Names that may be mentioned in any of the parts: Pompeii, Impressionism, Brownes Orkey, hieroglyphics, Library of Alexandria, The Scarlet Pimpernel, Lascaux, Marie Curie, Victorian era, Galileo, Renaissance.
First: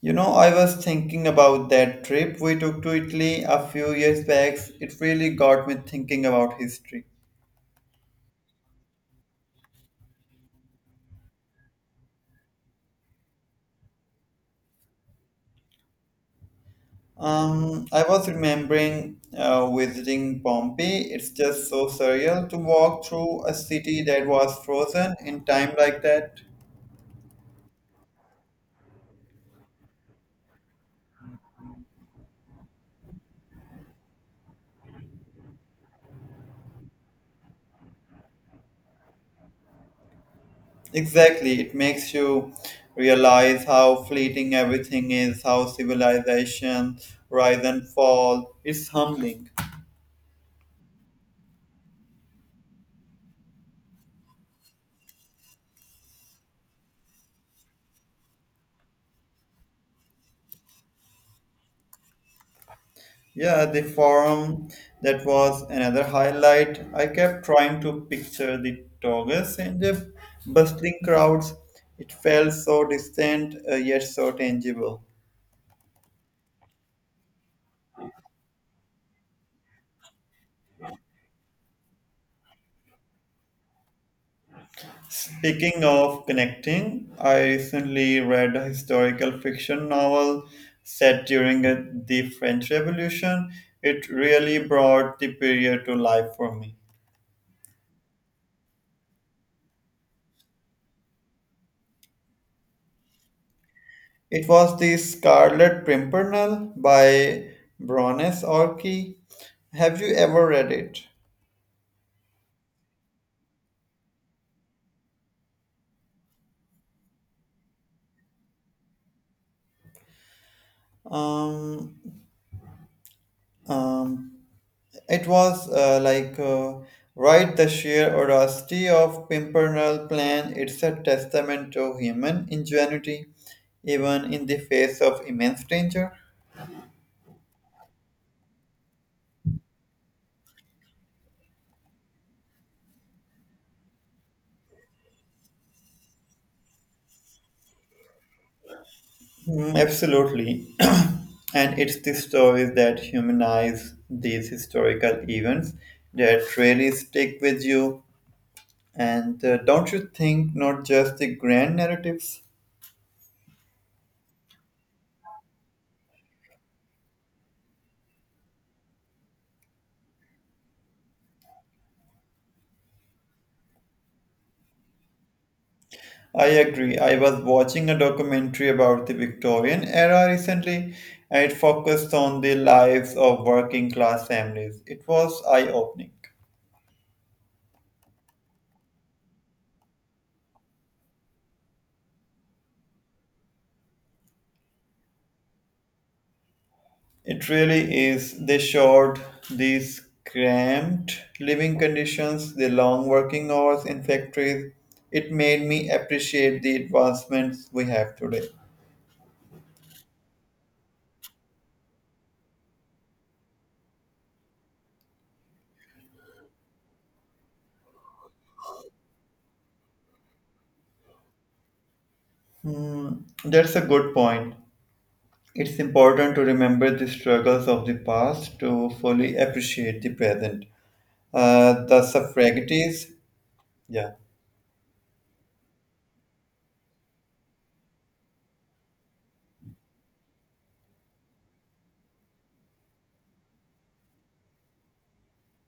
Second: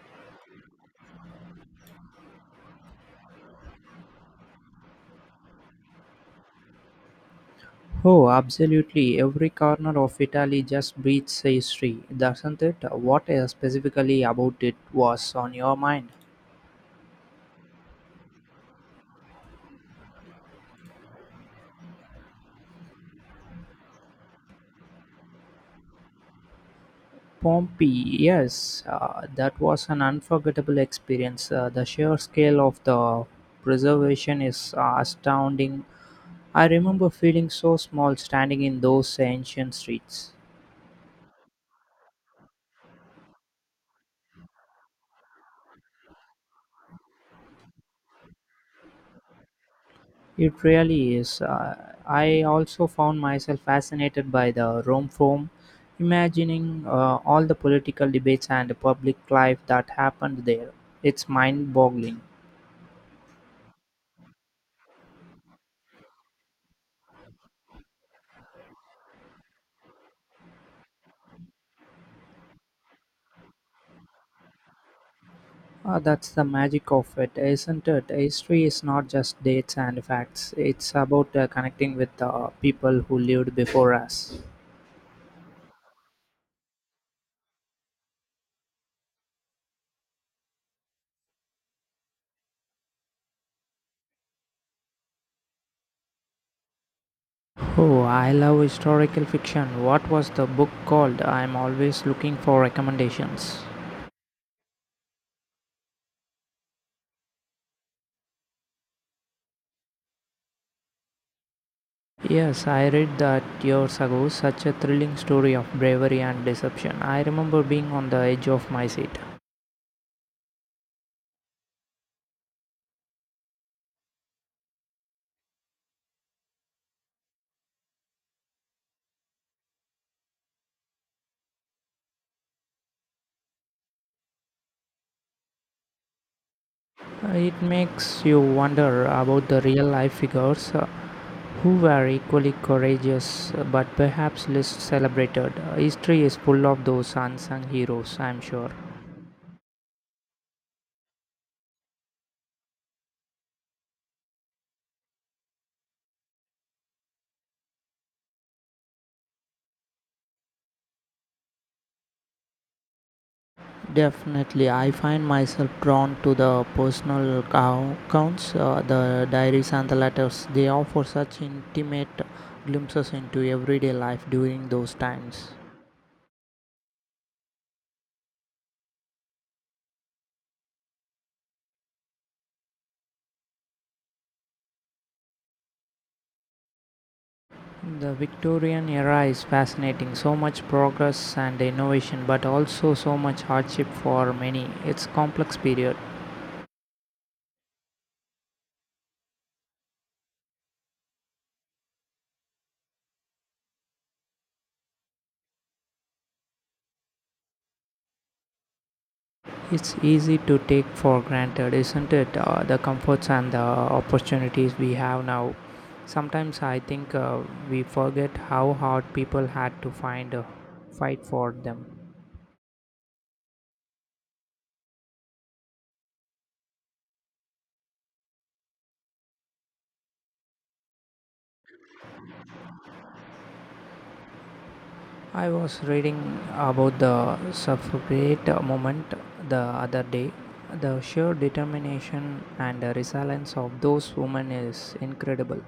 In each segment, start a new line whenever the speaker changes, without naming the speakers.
You know, I was thinking about that trip we took to Italy a few years back. It really got me thinking about history.
Oh, absolutely. Every corner of Italy just breathes history, doesn't it? What specifically about it was on your mind?
I was remembering visiting Pompeii. It's just so surreal to walk through a city that was frozen in time like that.
Pompeii, yes, that was an unforgettable experience. The sheer scale of the preservation is astounding. I remember feeling so small standing in those ancient streets.
Exactly, it makes you realize how fleeting everything is, how civilization rise and fall. It's humbling.
It really is. I also found myself fascinated by the Rome Forum, imagining all the political debates and the public life that happened there. It's mind boggling.
Yeah, the forum, that was another highlight. I kept trying to picture the togas and the bustling crowds. It felt so distant yet so tangible.
That's the magic of it, isn't it? History is not just dates and facts, it's about connecting with the people who lived before us.
Speaking of connecting, I recently read a historical fiction novel set during the French Revolution. It really brought the period to life for me.
Oh, I love historical fiction. What was the book called? I'm always looking for recommendations.
It was The Scarlet Pimpernel by Brownes Orkey. Have you ever read it?
Yes, I read that years ago, such a thrilling story of bravery and deception. I remember being on the edge of my seat.
Um, um, it was like Right, the sheer audacity of Pimpernel plan. It's a testament to human ingenuity, even in the face of immense danger.
It makes you wonder about the real life figures who were equally courageous but perhaps less celebrated. History is full of those unsung heroes, I'm sure.
Mm, absolutely. And it's the stories that humanize these historical events that really stick with you. And don't you think, not just the grand narratives?
Definitely, I find myself drawn to the personal accounts, the diaries, and the letters. They offer such intimate glimpses into everyday life during those times.
I agree. I was watching a documentary about the Victorian era recently, and it focused on the lives of working class families. It was eye opening.
The Victorian era is fascinating. So much progress and innovation, but also so much hardship for many. It's complex period.
It really is. They showed these cramped living conditions, the long working hours in factories. It made me appreciate the advancements we have today.
It's easy to take for granted, isn't it? The comforts and the opportunities we have now. Sometimes I think we forget how hard people had to find a fight for them.
Hmm, that's a good point. It's important to remember the struggles of the past to fully appreciate the present. The suffragettes, yeah.
I was reading about the suffragette movement the other day. The sheer determination and resilience of those women is incredible.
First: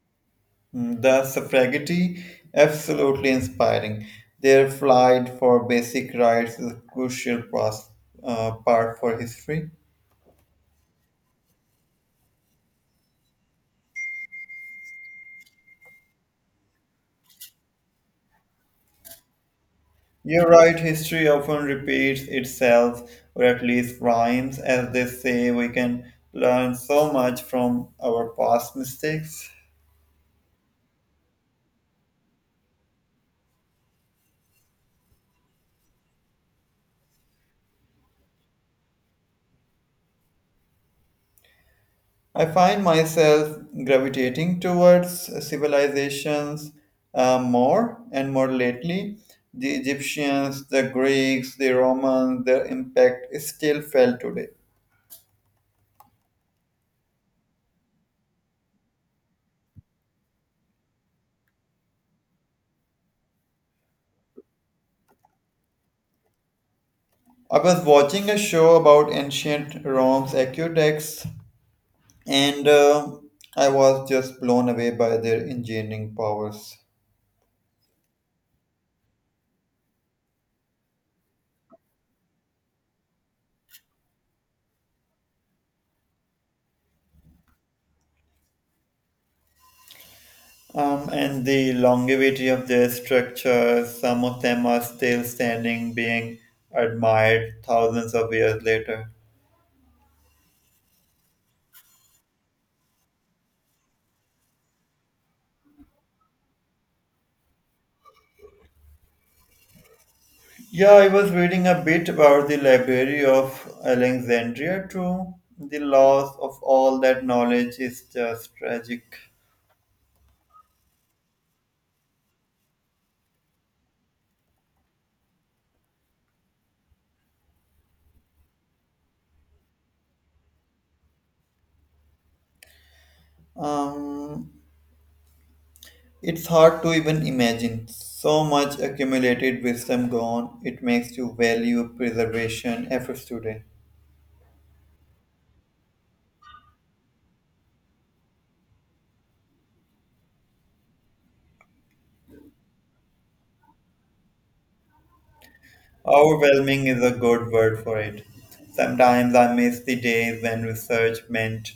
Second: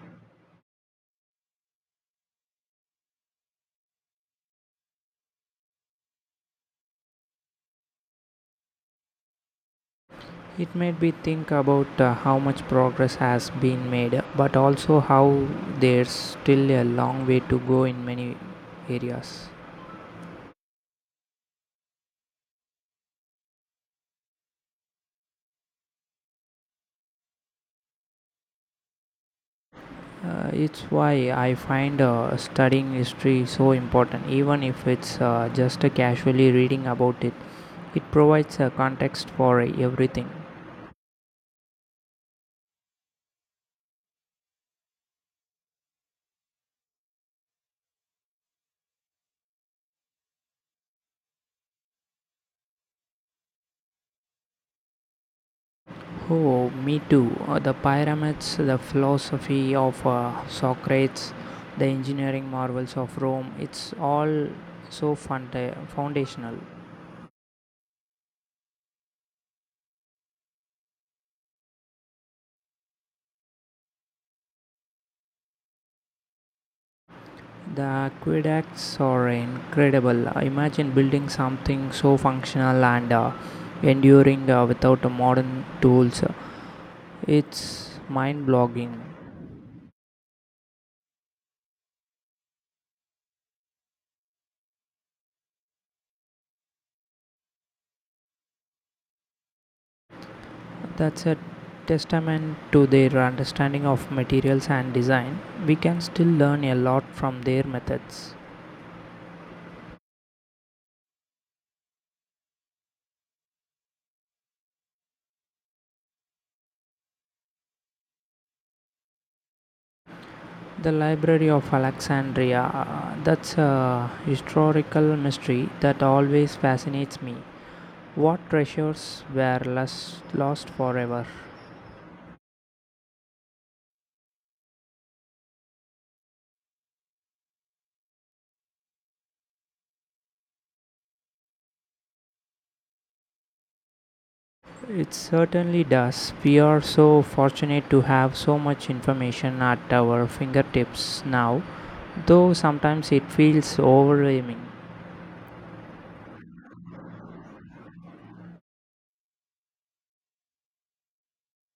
Mm, the suffragette, absolutely inspiring. Their fight for basic rights is a crucial part for history.
It made me think about how much progress has been made, but also how there's still a long way to go in many areas.
You're right, history often repeats itself, or at least rhymes, as they say. We can learn so much from our past mistakes.
It's why I find studying history so important, even if it's just casually reading about it. It provides a context for everything.
I find myself gravitating towards civilizations more and more lately. The Egyptians, the Greeks, the Romans, their impact is still felt today.
Oh, me too. The pyramids, the philosophy of Socrates, the engineering marvels of Rome, it's all so foundational.
I was watching a show about ancient Rome's aqueducts, and I was just blown away by their engineering powers.
The aqueducts are incredible. Imagine building something so functional and enduring without modern tools. It's mind blogging.
And the longevity of their structures, some of them are still standing, being admired thousands of years later.
That's a testament to their understanding of materials and design. We can still learn a lot from their methods.
Yeah, I was reading a bit about the Library of Alexandria too. The loss of all that knowledge is just tragic.
The Library of Alexandria. That's a historical mystery that always fascinates me. What treasures were lost forever?
Um, it's hard to even imagine. So much accumulated wisdom gone, it makes you value preservation efforts today.
It certainly does. We are so fortunate to have so much information at our fingertips now, though sometimes it feels overwhelming.
Overwhelming is a good word for it. Sometimes I miss the days when research meant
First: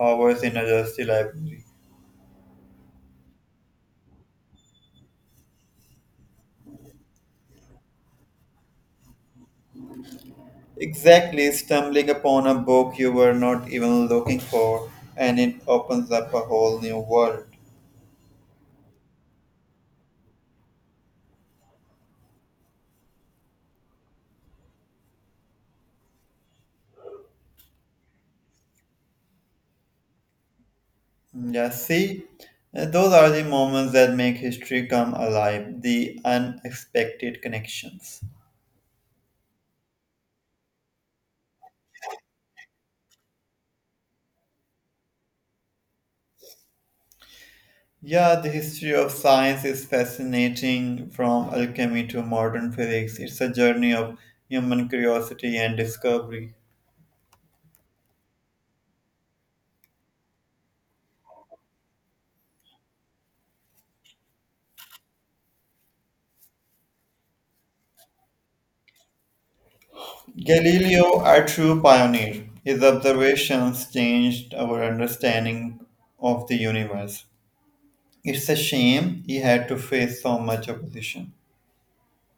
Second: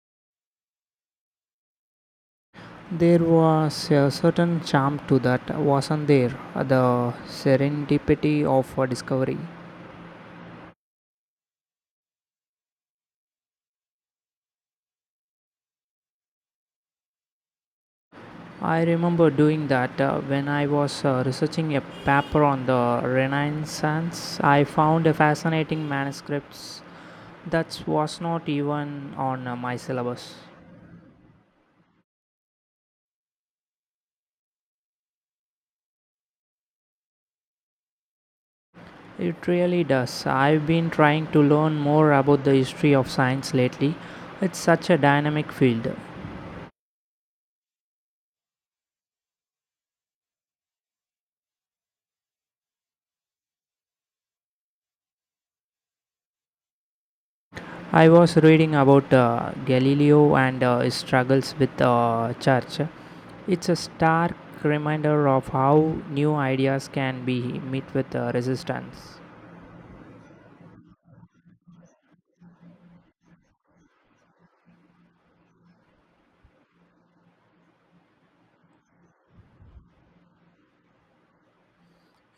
hours in a dusty library.
There was a certain charm to that, wasn't there? The serendipity of a discovery.
Exactly, stumbling upon a book you were not even looking for, and it opens up a whole new world.
I remember doing that when I was researching a paper on the Renaissance. I found a fascinating manuscripts that was not even on my syllabus.
Mm, yeah, see, those are the moments that make history come alive, the unexpected connections.
It really does. I've been trying to learn more about the history of science lately. It's such a dynamic field.
Yeah, the history of science is fascinating, from alchemy to modern physics. It's a journey of human curiosity and discovery.
I was reading about Galileo and his struggles with the church. It's a stark reminder of how new ideas can be met with resistance.
Galileo, a true pioneer, his observations changed our understanding of the universe. It's a shame he had to face so much opposition.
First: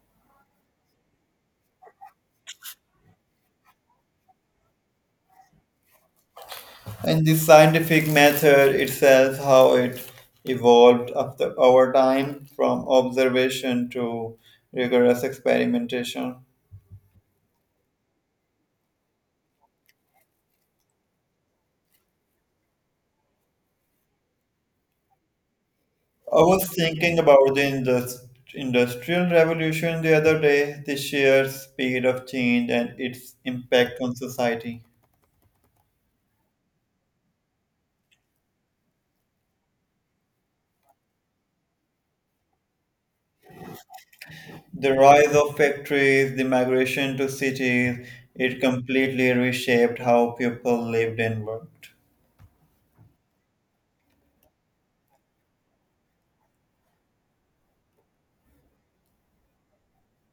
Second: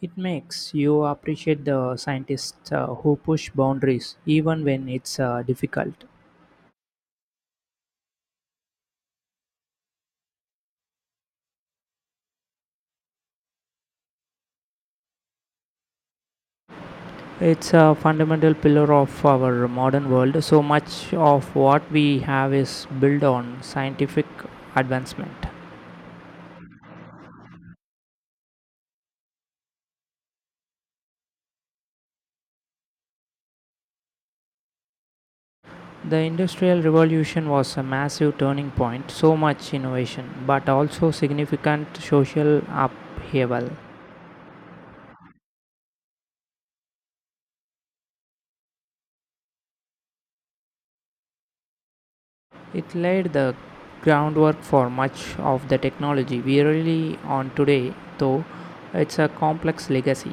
It makes you appreciate the scientists who push boundaries even when it's difficult.
And the scientific method itself, how it evolved after over time from observation to rigorous experimentation.
It's a fundamental pillar of our modern world. So much of what we have is built on scientific advancement.
I was thinking about the industrial revolution the other day, the sheer speed of change and its impact on society.
The Industrial Revolution was a massive turning point, so much innovation, but also significant social upheaval.
The rise of factories, the migration to cities, it completely reshaped how people lived and worked.
It laid the groundwork for much of the technology we rely on today, though it's a complex legacy.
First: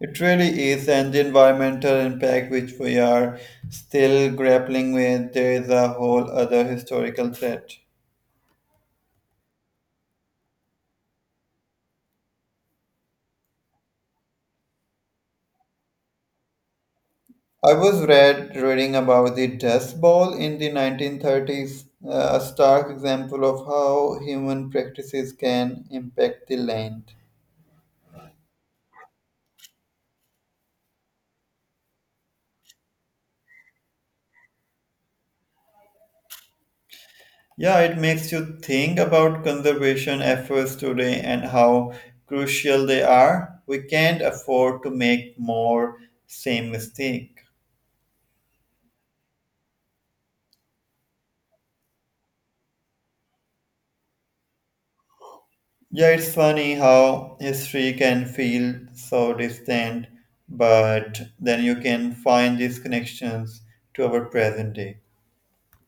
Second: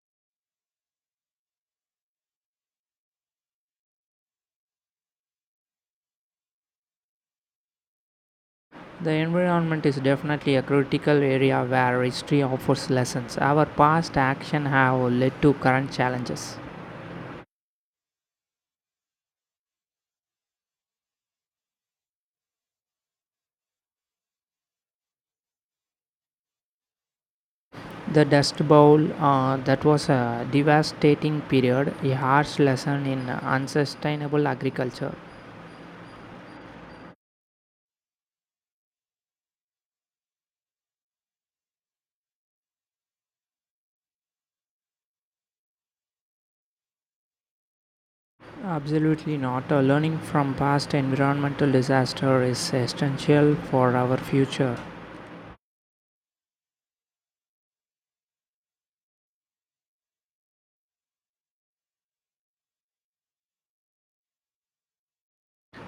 It really is, and the environmental impact which we are still grappling with, there is a whole other historical threat.
The environment is definitely a critical area where history offers lessons. Our past actions have led to current challenges.
I was reading about the Dust Bowl in the 1930s, a stark example of how human practices can impact the land.
The Dust Bowl, that was a devastating period, a harsh lesson in unsustainable agriculture.
Yeah, it makes you think about conservation efforts today, and how crucial they are. We can't afford to make more same mistake.
Absolutely not. Learning from past environmental disaster is essential for our future.
Yeah, it's funny how history can feel so distant, but then you can find these connections to our present day.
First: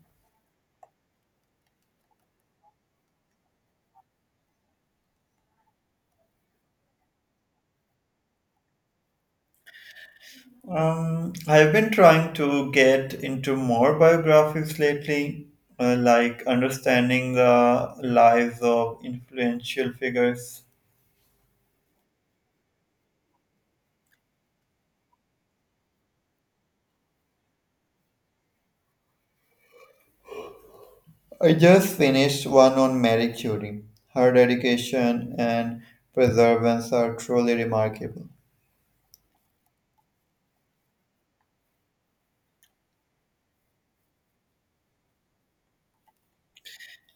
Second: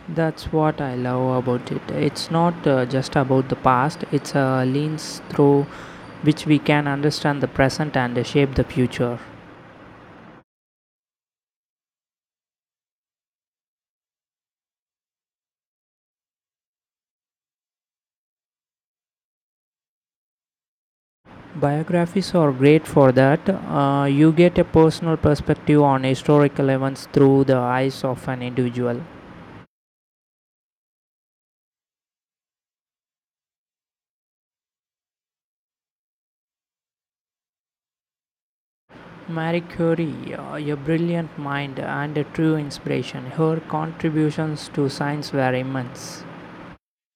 That's what I love about it. It's not just about the past, it's a lens through which we can understand the present and shape the future.
I've been trying to get into more biographies lately, like understanding the lives of influential figures.
Biographies are great for that. You get a personal perspective on historical events through the eyes of an individual.
I just finished one on Marie Curie. Her dedication and perseverance are truly remarkable.
Marie Curie, a brilliant mind and a true inspiration, her contributions to science were immense.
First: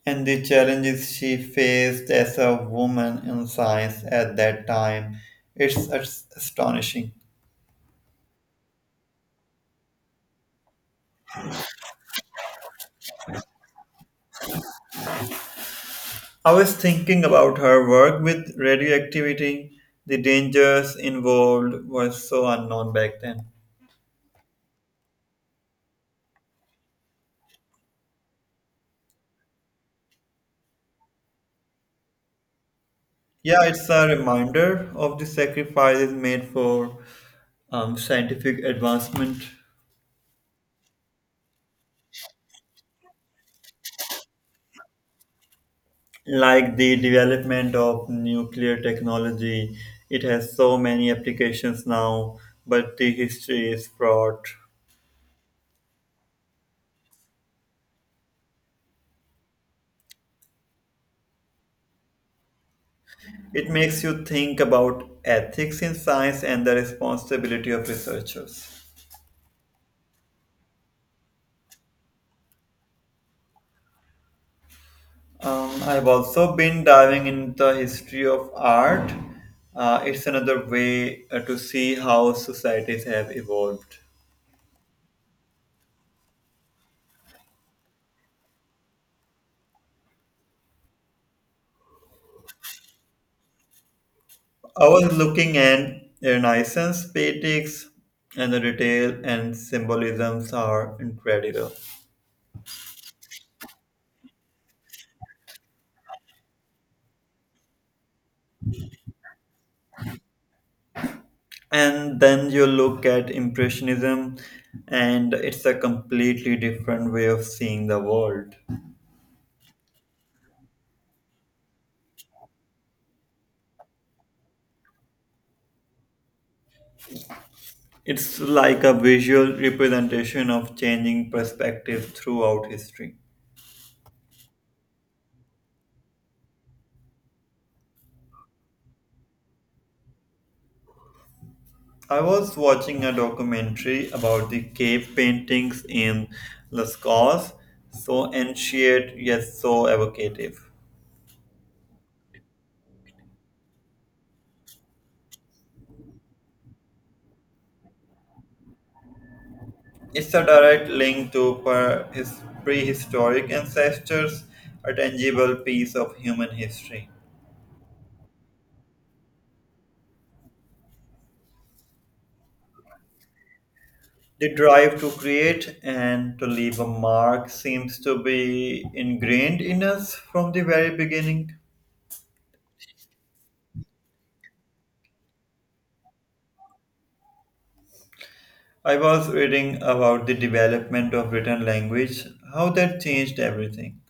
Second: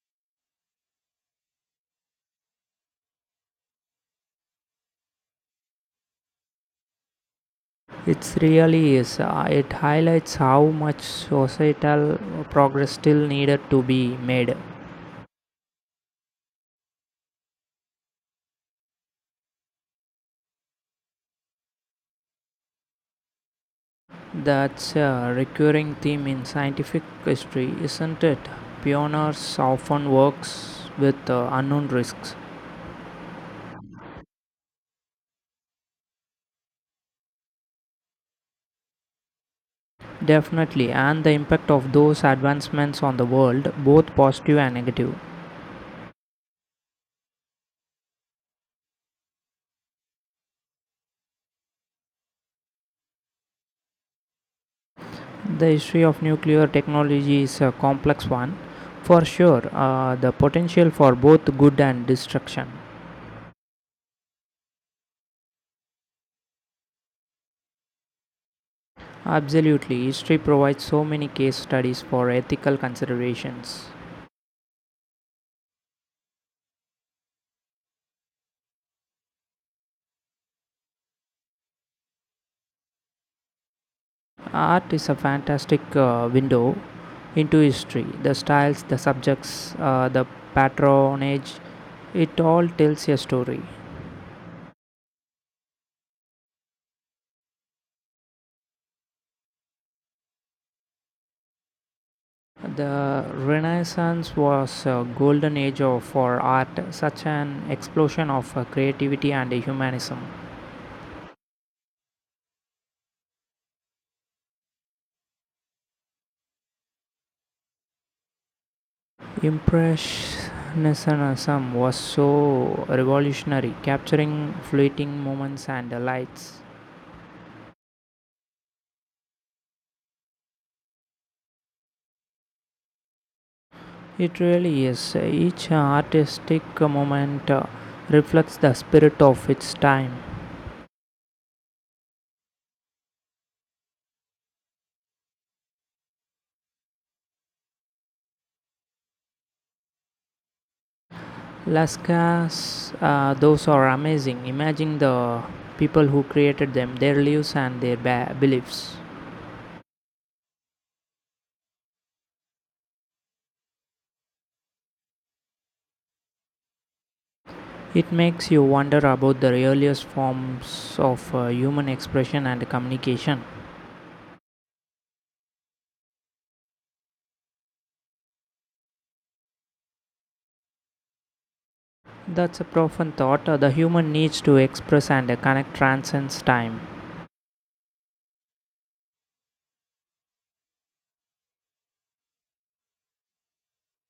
And the challenges she faced as a woman in science at that time. It's astonishing.
It really is. It highlights how much societal progress still needed to be made.
I was thinking about her work with radioactivity. The dangers involved were so unknown back then.
That's a recurring theme in scientific history, isn't it? Pioneers often works with unknown risks.
Yeah, it's a reminder of the sacrifices made for scientific advancement,
Definitely, and the impact of those advancements on the world, both positive and negative.
like the development of nuclear technology. It has so many applications now, but the history is fraught.
The history of nuclear technology is a complex one, for sure. The potential for both good and destruction.
It makes you think about ethics in science and the responsibility of researchers.
Absolutely, history provides so many case studies for ethical considerations.
I've also been diving into the history of art. It's another way to see how societies have evolved.
Art is a fantastic window into history. The styles, the subjects, the patronage, it all tells a story.
I was looking at Renaissance paintings, and the detail and symbolisms are incredible.
The Renaissance was a golden age of, for art, such an explosion of creativity and humanism.
And then you look at Impressionism, and it's a completely different way of seeing the world.
Impressionism was so revolutionary, capturing fleeting moments and lights.
It's like a visual representation of changing perspective throughout history.
It really is. Each artistic moment reflects the spirit of its time.
I was watching a documentary about the cave paintings in Lascaux, so ancient yet so evocative.
Lascas, those are amazing. Imagine the people who created them, their lives, and their beliefs.
It's a direct link to per- his prehistoric ancestors, a tangible piece of human history.
It makes you wonder about the earliest forms of human expression and communication.
The drive to create and to leave a mark seems to be ingrained in us from the very beginning.
That's a profound thought. The human needs to express and connect transcends time.
I was reading about the development of written language, how that changed everything.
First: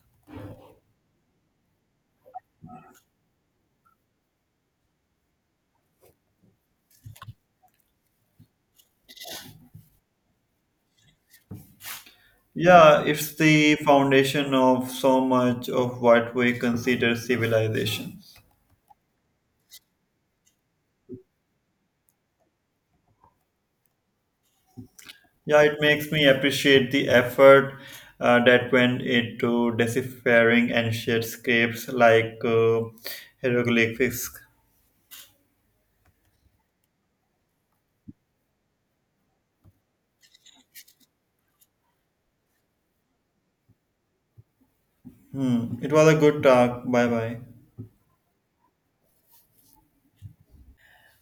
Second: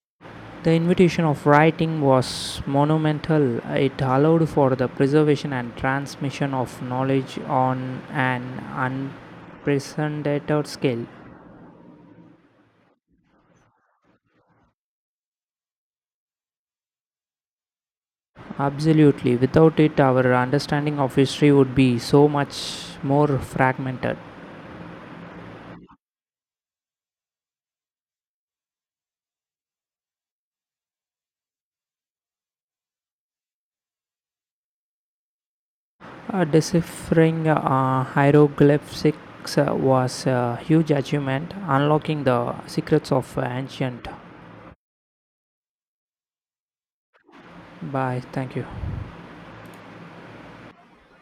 The invitation of writing was monumental. It allowed for the preservation and transmission of knowledge on an unprecedented scale.
Yeah, it's the foundation of so much of what we consider civilization.
Absolutely. Without it, our understanding of history would be so much more fragmented.
Yeah, it makes me appreciate the effort that went into deciphering ancient scripts like hieroglyphics.
Deciphering hieroglyphics was a huge achievement, unlocking the secrets of ancient.
Hmm. It was a good talk. Bye bye.
Bye. Thank you.